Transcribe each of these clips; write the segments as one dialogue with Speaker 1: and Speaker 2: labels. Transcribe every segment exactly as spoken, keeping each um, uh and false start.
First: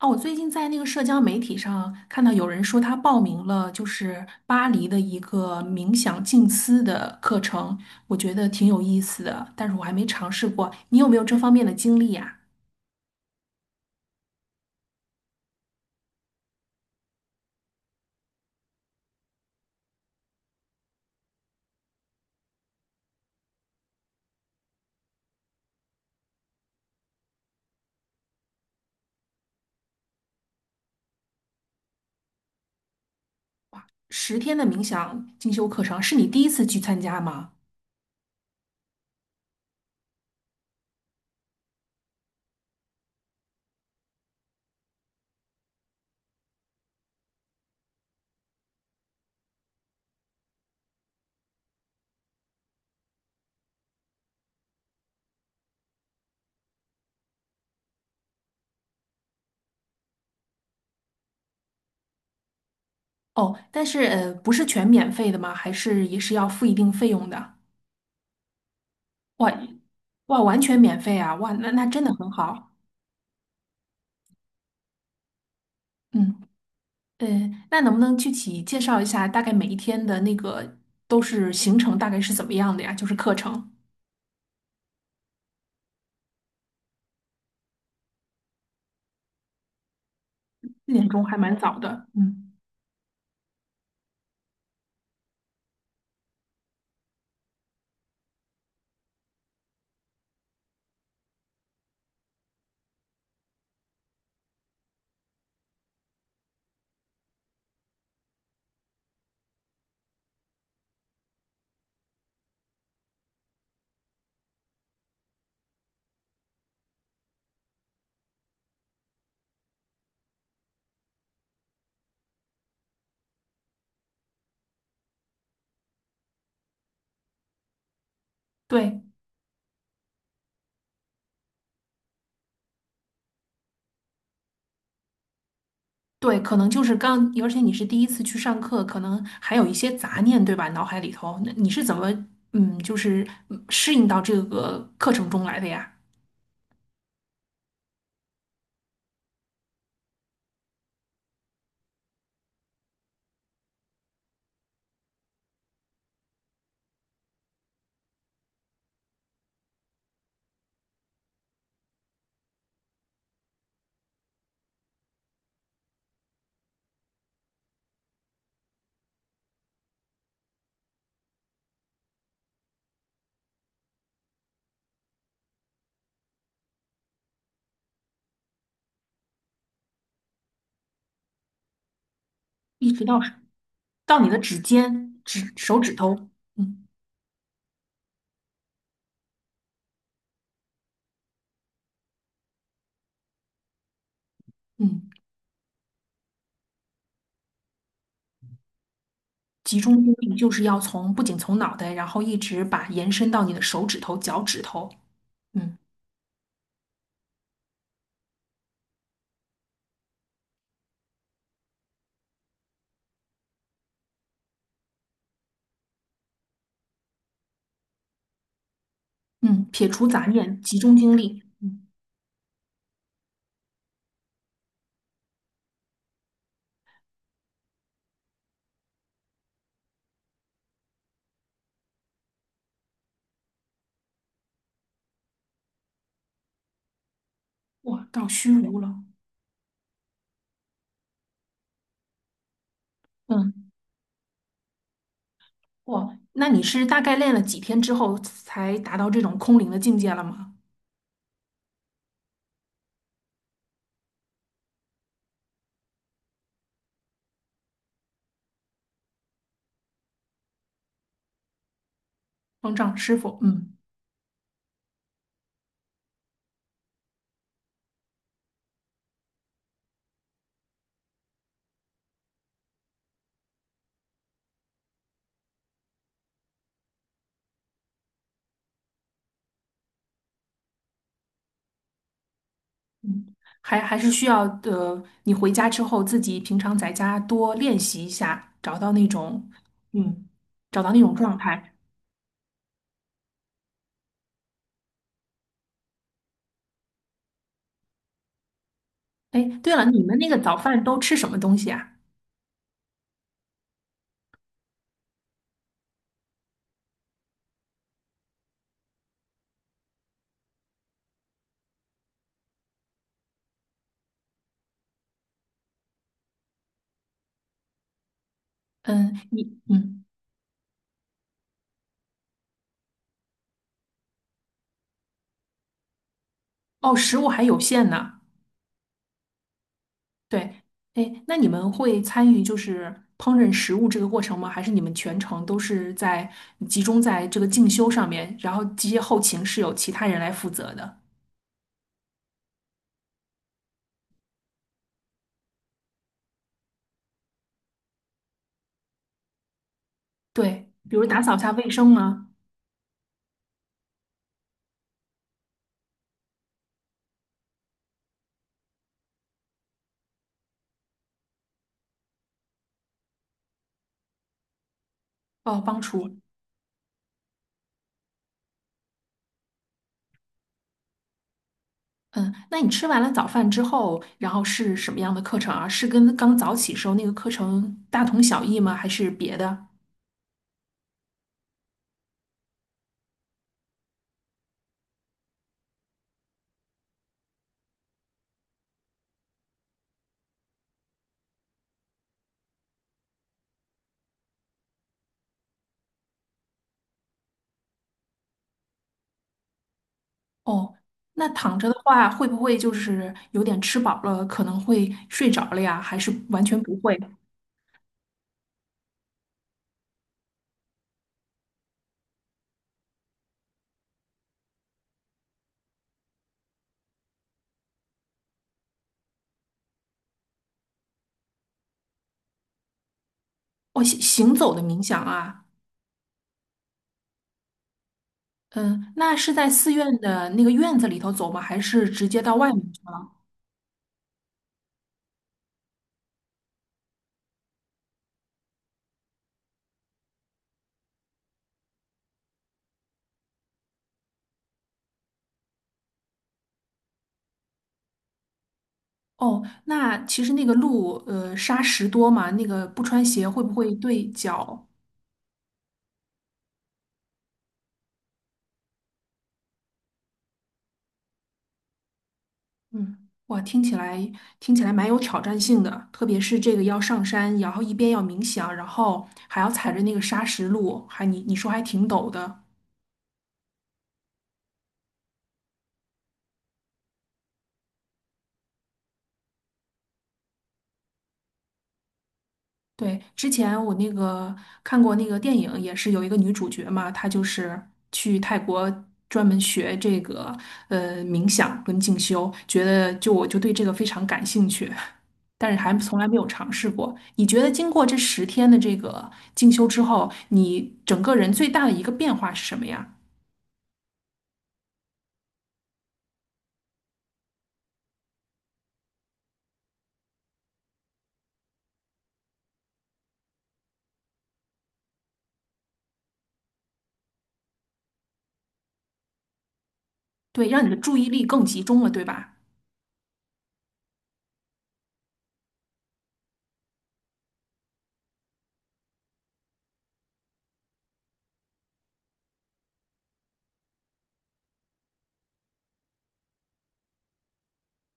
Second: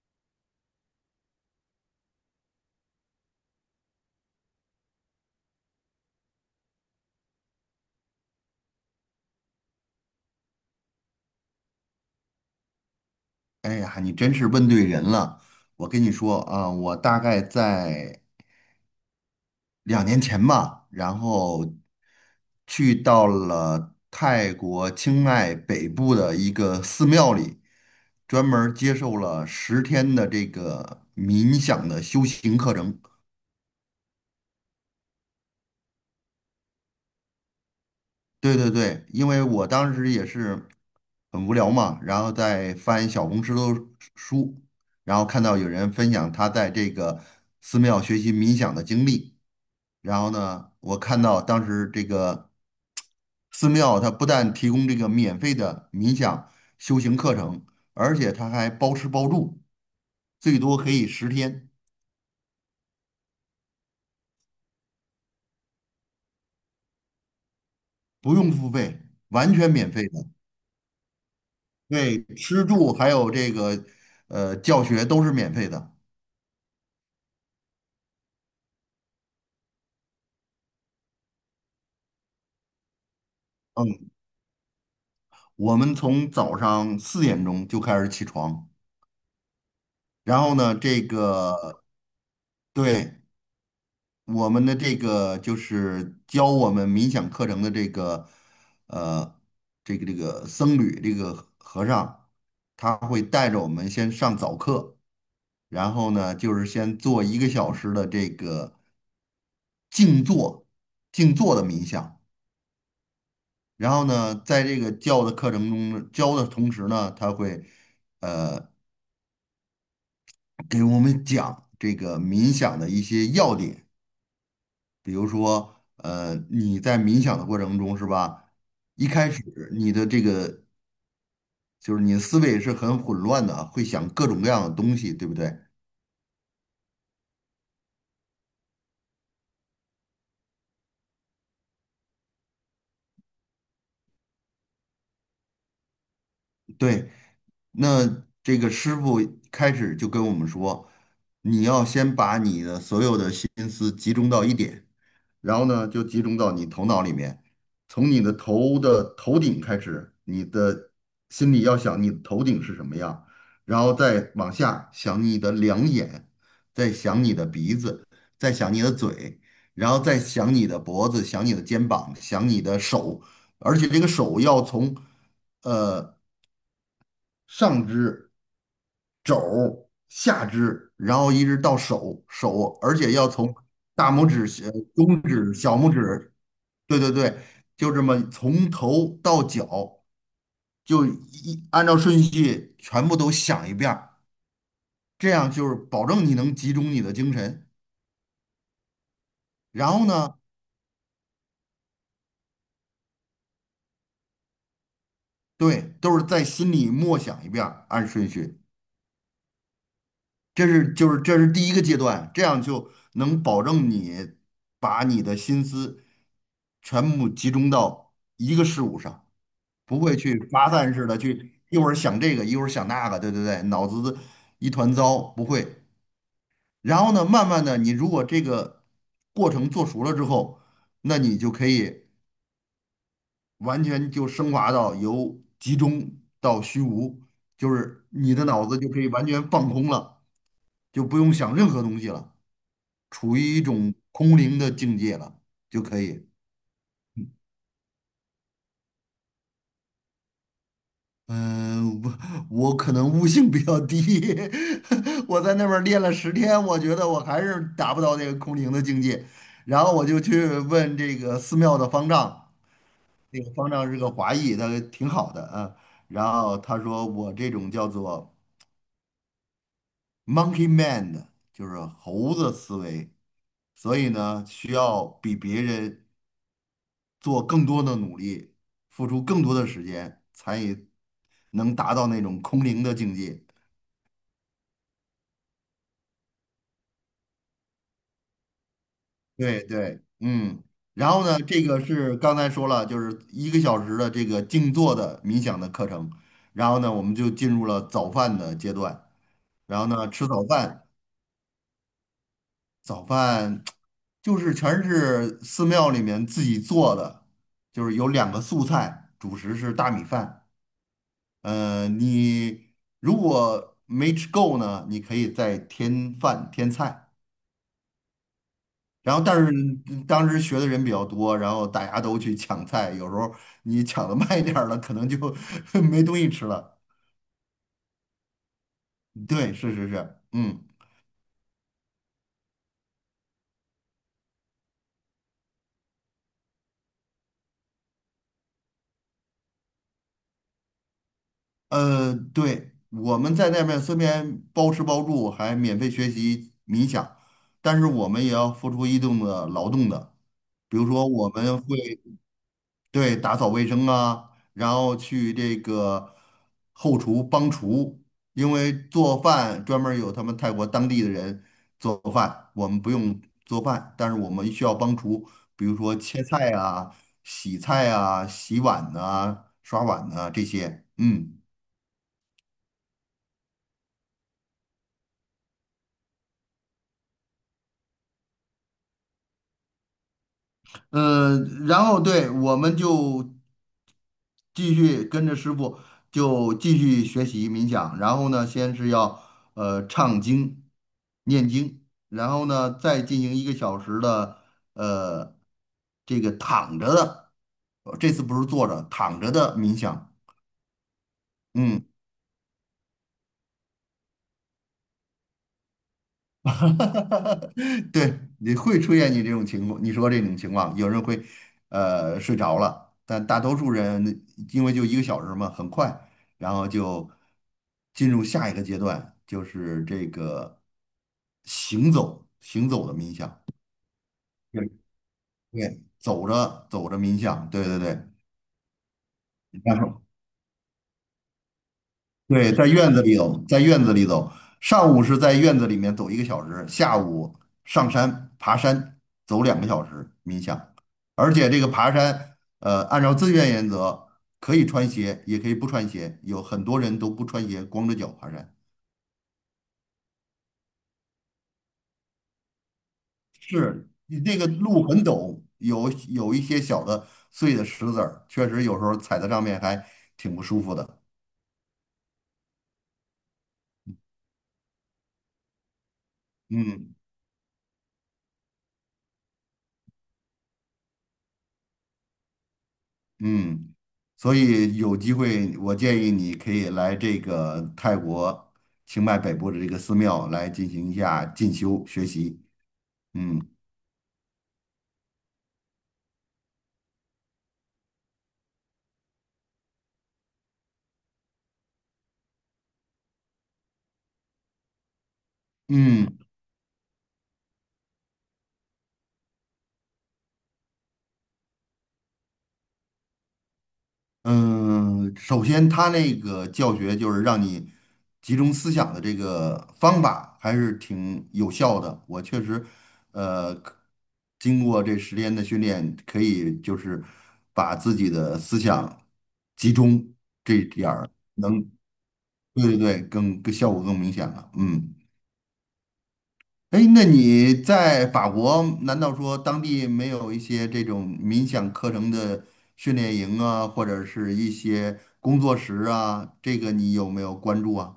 Speaker 1: 哦，我最近在那个社交媒体上看到有人说他报名了，就是巴黎的一个冥想静思的课程，我觉得挺有意思的，但是我还没尝试过。你有没有这方面的经历呀？
Speaker 2: 哎呀，你真是问对人了。我跟你说啊，我大概在两年前吧，然后去到了泰国清迈北部的一个寺庙里，专门儿接受了十天的这个冥想的修行课程。
Speaker 1: 十天的冥想进修课程是你第一次去参加吗？
Speaker 2: 对对对，因为我当时也是很无聊嘛，然后在翻小红书的书，然后看到有人分享他在这个寺庙学习冥想的经历。然后呢，我看到当时这个寺庙，它不但提供这个免费的冥想修行课程，而且它还包吃包住，最多可以十天，
Speaker 1: 哦，但是呃，不是全免费的吗？还是也是要付一定费用的？
Speaker 2: 不用付费，
Speaker 1: 哇
Speaker 2: 完全免费的。
Speaker 1: 哇，完全免费啊！哇，那那真的
Speaker 2: 对，
Speaker 1: 很
Speaker 2: 吃
Speaker 1: 好。
Speaker 2: 住还有这个呃教学都是免费的。
Speaker 1: 嗯。嗯，那能不能具体介绍一下，大概每一天的那个都是行程大概是怎么样的呀？就是课程，
Speaker 2: 嗯，我们从早上四点钟就开始起床，然后呢，
Speaker 1: 四
Speaker 2: 这
Speaker 1: 点钟还蛮早
Speaker 2: 个
Speaker 1: 的。嗯，
Speaker 2: 对我们的这个就是教我们冥想课程的这个呃这个这个僧侣这个和和尚，他会带着我们先上早课，然后呢就是先做一个小时的这个静坐静坐的冥想，然后呢在这个教的课程中呢教的同时呢，他会给我们讲这个冥想的一些要点。比如说，呃，你在冥想的过程中是吧？
Speaker 1: 对
Speaker 2: 一开始你的这个就是你的思维是很混乱的，会想各种各样的东西，对不对？
Speaker 1: 对，可能就是刚，而且你是第一次去上课，可能还有一些杂念，对吧？脑海里头，那你是怎么嗯，就是嗯适应到这个课程中来的呀？
Speaker 2: 对，那这个师傅开始就跟我们说，你要先把你的所有的心思集中到一点，然后呢，就集中到你头脑里面，从你的头的头顶开始，你的心里要想你的头顶是什么样，然后再往下想你的两眼，再想你的鼻子，再想你的嘴，然后再想你的脖子，想你的肩膀，想你的手，而且这个手要从。呃，上肢、肘、下肢，然后一直到手手，
Speaker 1: 一
Speaker 2: 而
Speaker 1: 直
Speaker 2: 且
Speaker 1: 到
Speaker 2: 要从大
Speaker 1: 到
Speaker 2: 拇
Speaker 1: 你的
Speaker 2: 指、
Speaker 1: 指
Speaker 2: 小
Speaker 1: 尖、
Speaker 2: 中
Speaker 1: 指
Speaker 2: 指、小
Speaker 1: 手
Speaker 2: 拇
Speaker 1: 指头，
Speaker 2: 指，
Speaker 1: 嗯
Speaker 2: 对对对，就这么从头到脚，就一按照顺序全部都想一遍儿，
Speaker 1: 嗯，
Speaker 2: 这样就是保证你能集中你的精神。
Speaker 1: 集
Speaker 2: 然
Speaker 1: 中
Speaker 2: 后
Speaker 1: 精力
Speaker 2: 呢，
Speaker 1: 就是要从不仅从脑袋，然后一直把延伸到你的手指头、脚趾头。嗯。
Speaker 2: 对，都是在心里默想一遍儿按顺序。这是就是这是第一个阶段，这样就能保证你把你的心思全部集中到一个事物上，
Speaker 1: 嗯，撇
Speaker 2: 不
Speaker 1: 除
Speaker 2: 会
Speaker 1: 杂
Speaker 2: 去
Speaker 1: 念，
Speaker 2: 发
Speaker 1: 集
Speaker 2: 散
Speaker 1: 中
Speaker 2: 式
Speaker 1: 精
Speaker 2: 的
Speaker 1: 力。
Speaker 2: 去一
Speaker 1: 嗯，
Speaker 2: 会儿想这个，一会儿想那个，对对对，脑子一团糟，不会。然后呢，慢慢的，你如果这个过程做熟了之后，那你就可以完全就升华到由集中到虚无，就是
Speaker 1: 哇，到
Speaker 2: 你的
Speaker 1: 虚
Speaker 2: 脑子
Speaker 1: 无
Speaker 2: 就可
Speaker 1: 了。
Speaker 2: 以完全放空了，就不用想任何东西了。处于一
Speaker 1: 嗯，
Speaker 2: 种空灵的境界了就可
Speaker 1: 哇，
Speaker 2: 以。
Speaker 1: 那你是大概练了几天之后才达到这种空灵的境界了吗？
Speaker 2: 嗯，我我可能悟性比较低，我在那边儿练了十天，我觉得我还是达不到那个空灵的境界。然后我就去问这个寺庙的方丈，
Speaker 1: 方丈师傅，
Speaker 2: 那个方
Speaker 1: 嗯
Speaker 2: 丈是个华裔，他挺好的啊。然后他说我这种叫做 monkey mind，就是猴子思维，所以呢需要比别人做更多的努力，付出更多的时间，才能达到那种空灵的境
Speaker 1: 嗯，
Speaker 2: 界。
Speaker 1: 还还是需要呃，你回家之后自己平常在家多练习一下，找到那种
Speaker 2: 对对，
Speaker 1: 嗯，
Speaker 2: 嗯，
Speaker 1: 找到那
Speaker 2: 然
Speaker 1: 种
Speaker 2: 后
Speaker 1: 状
Speaker 2: 呢，这
Speaker 1: 态。
Speaker 2: 个是刚才说了，就是一个小时的这个静坐的冥想的课程，然后呢，我们就进入了早饭的阶段，
Speaker 1: 哎，对
Speaker 2: 然
Speaker 1: 了，
Speaker 2: 后
Speaker 1: 你
Speaker 2: 呢，
Speaker 1: 们
Speaker 2: 吃
Speaker 1: 那个
Speaker 2: 早
Speaker 1: 早饭
Speaker 2: 饭，
Speaker 1: 都吃什么东西啊？
Speaker 2: 早饭就是全是寺庙里面自己做的，就是有两个素菜，主食是大米饭。呃，你如果没吃够呢，你可以再添饭添菜。
Speaker 1: 嗯，
Speaker 2: 然后，但是
Speaker 1: 你嗯，
Speaker 2: 嗯当时学的人比较多，然后大家都去抢菜，有时候你抢的慢一点儿了，可能就 没东西吃了。
Speaker 1: 哦，食物还有限呢。
Speaker 2: 对，是是是，
Speaker 1: 对，
Speaker 2: 嗯，
Speaker 1: 哎，那你们会参与就是烹饪食物这个过程吗？还是你们全程都是在集中在这个进修上面，然后这些后勤是由其他人来负责的？
Speaker 2: 呃，对，我们在那边虽然包吃包住，还免费学习冥想，但是我们也要付出一定的劳动的。
Speaker 1: 对，
Speaker 2: 比如
Speaker 1: 比如
Speaker 2: 说，
Speaker 1: 打
Speaker 2: 我
Speaker 1: 扫一下
Speaker 2: 们
Speaker 1: 卫生
Speaker 2: 会。
Speaker 1: 吗？
Speaker 2: 对，打扫卫生啊，然后去这个后厨帮厨，因为做饭专门儿有他们泰国当地的人做饭，我们不用做饭，但是我们需要帮厨，
Speaker 1: 哦，
Speaker 2: 比如
Speaker 1: 帮
Speaker 2: 说
Speaker 1: 厨。
Speaker 2: 切菜啊、洗菜啊、洗碗呐、刷碗呐、这些，嗯。
Speaker 1: 嗯，那你吃完了早饭之后，然后是什么样的课程啊？是跟刚早起时候那个课程大同小异吗？还是别的？
Speaker 2: 嗯，呃然后对，我们就继续跟着师傅就继续学习冥想，然后呢，先是要呃唱经、念经，然后呢再进行一个小时的呃这个躺着的，呃这次不是坐着，躺着的冥想，
Speaker 1: 哦，那躺着的
Speaker 2: 嗯。
Speaker 1: 话，会不会就是有点吃饱了，可能会睡着了呀？还是 完
Speaker 2: 哈
Speaker 1: 全不
Speaker 2: 哈
Speaker 1: 会？
Speaker 2: 哈！对，你会出现你这种情况，你说这种情况，有人会呃睡着了，但大多数人因为就一个小时嘛，很快，然后就进入下一个阶段，就是这个行走行走的冥想，
Speaker 1: 哦，行行走的
Speaker 2: 对，
Speaker 1: 冥想啊，
Speaker 2: 对，走着走着冥想，对对对，
Speaker 1: 嗯，那是在寺
Speaker 2: 然
Speaker 1: 院
Speaker 2: 后
Speaker 1: 的那个院子里头走吗？还是直接到外
Speaker 2: 对，在
Speaker 1: 面去
Speaker 2: 院子
Speaker 1: 了？
Speaker 2: 里走，在院子里走，上午是在院子里面走一个小时，下午上山爬山走两个小时冥想，而且这个爬山，呃，按照自愿原则，可以穿鞋，也可以不穿鞋，有很多人都不穿鞋，光着脚爬山。
Speaker 1: 哦，那其实那个路，呃，沙石多嘛，那个不穿鞋会不会
Speaker 2: 是，
Speaker 1: 对
Speaker 2: 你那个
Speaker 1: 脚？
Speaker 2: 路很陡，有有一些小的碎的石子儿，确实有时候踩在上面还挺不舒服的。
Speaker 1: 嗯，哇，听起来听起来蛮有挑战性的，特别是这个要
Speaker 2: 嗯。
Speaker 1: 上山，然后一边要冥想，然后还要踩着那个沙石路，还你你说还挺陡的。
Speaker 2: 嗯，所以有机会，我建议你可以来这个泰国清迈北部的这个寺庙来进行一下进修学习。
Speaker 1: 对，之
Speaker 2: 嗯
Speaker 1: 前我那个看过那个电影，也是有一个女主角嘛，她就是去泰国专门学这个呃冥想跟静修，觉得就我就对这个非常感兴趣，但是还从来没
Speaker 2: 嗯
Speaker 1: 有尝试过。你觉得经过这十天的这个静修之后，你整个人最大的一个变化是什么呀？
Speaker 2: 嗯，首先他那个教学就是让你集中思想的这个方法还是挺有效的。我确实，呃，可经过这十天的训练，可以就是把自己的思想集中
Speaker 1: 对，
Speaker 2: 这
Speaker 1: 让
Speaker 2: 一
Speaker 1: 你的
Speaker 2: 点
Speaker 1: 注意
Speaker 2: 儿。
Speaker 1: 力更集中了，对吧？
Speaker 2: 对对对，更更效果更明显了。嗯，哎，那你在法国，难道说当地没有一些这种冥想课程的训练营啊，或者是一些工作室啊？这个你有没有关注啊？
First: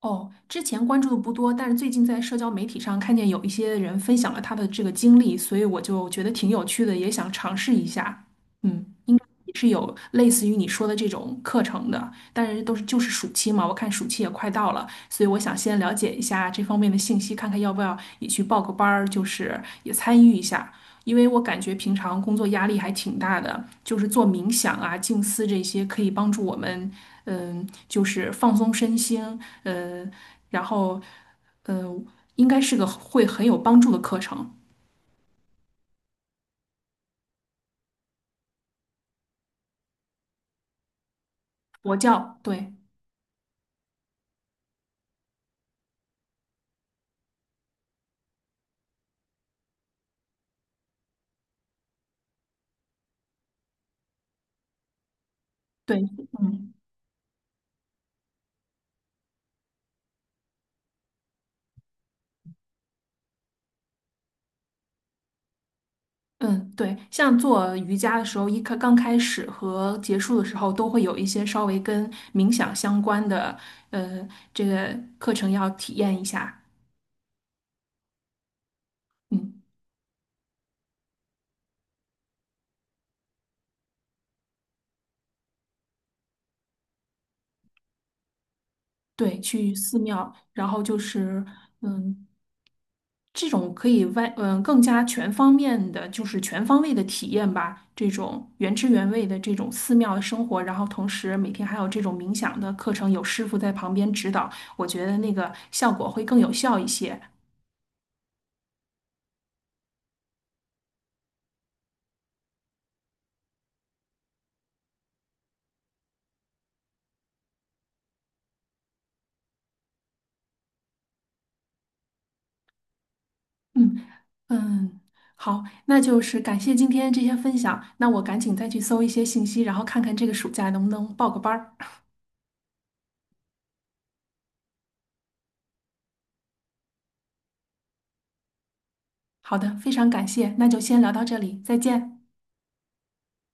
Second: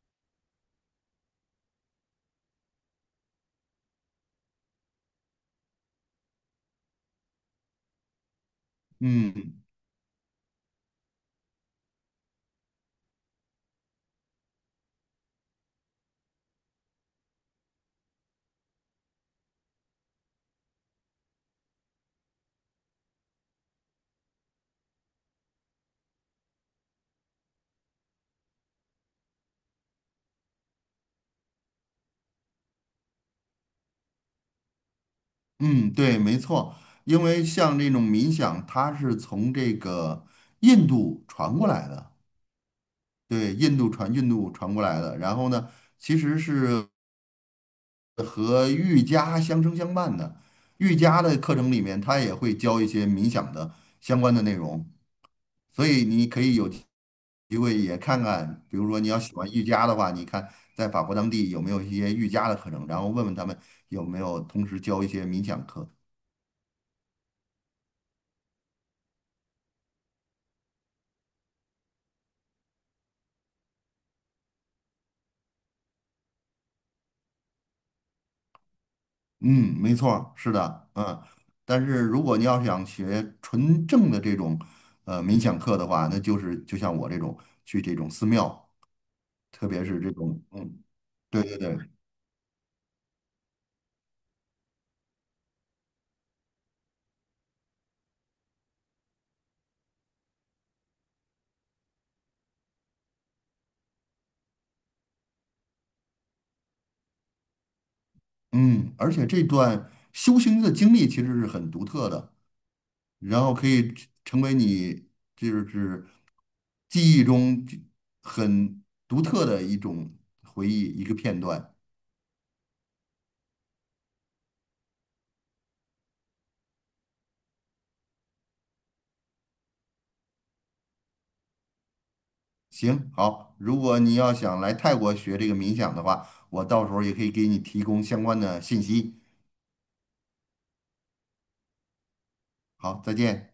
Speaker 1: 哦，之前关注的不多，但是最近在社交媒体上看见有一些人分享了他的这个经历，所以我就觉得挺有趣的，也想尝试一下。嗯。
Speaker 2: 嗯
Speaker 1: 是有类似于你说的这种课程的，但是都是就是暑期嘛，我看暑期也快到了，所以我想先了解一下这方面的信息，看看要不要也去报个班儿，就是也参与一下，因为我感觉平常工作压力还挺大的，就是做冥想啊、静思这些可以帮助我们，嗯，就是放松身心，嗯，然后，嗯，应该是个会很有帮助的课程。
Speaker 2: 嗯，对，没错，因为像这种冥想，它是从这个印度传过来
Speaker 1: 佛
Speaker 2: 的，
Speaker 1: 教，对
Speaker 2: 对，印度传印度传过来的。然后呢，其实是和瑜伽相生相伴的。瑜伽的课程里面，它也会教一些冥想的相关的内容，所
Speaker 1: 对，
Speaker 2: 以你可以有
Speaker 1: 嗯。
Speaker 2: 机会也看看，比如说你要喜欢瑜伽的话，你看在法国当地有没有一些瑜伽的课程，然后问问他们有没有同时教一些冥想课。
Speaker 1: 嗯，对，像做瑜伽的时候，一开刚开始和结束的时候，都会有一些稍微跟冥想相关的，呃，这个课程要体验一下。嗯，
Speaker 2: 嗯，没错儿，是的，嗯。但是如果你要想学纯正的这种呃冥想课的话，那就是就像我这种去这种寺庙，
Speaker 1: 对，
Speaker 2: 特
Speaker 1: 去
Speaker 2: 别
Speaker 1: 寺
Speaker 2: 是这
Speaker 1: 庙，
Speaker 2: 种
Speaker 1: 然后
Speaker 2: 嗯，
Speaker 1: 就
Speaker 2: 对
Speaker 1: 是，
Speaker 2: 对对，
Speaker 1: 嗯，这种可以外，嗯，更加全方面的，就是全方位的体验吧。这种原汁原味的这种寺庙的生活，然后同时每天还有这种冥想的课程，有师傅在旁边指导，我觉得那个效果会更有效一些。
Speaker 2: 嗯，而且这段修行的经历其实是很独特的，然后可以成成为你就是记忆中就很独特的一种回忆，一个片段。
Speaker 1: 嗯。嗯，好，那就是感谢今天这些分享，那我赶紧再去搜一些信息，然后看看这个暑假能不能报个班儿。
Speaker 2: 行，好，如果你要想来泰国学这个冥想的话，我到时候也可以给你提供相关的信息。
Speaker 1: 好的，非常感谢，那就先聊到这里，再见。
Speaker 2: 好，再见。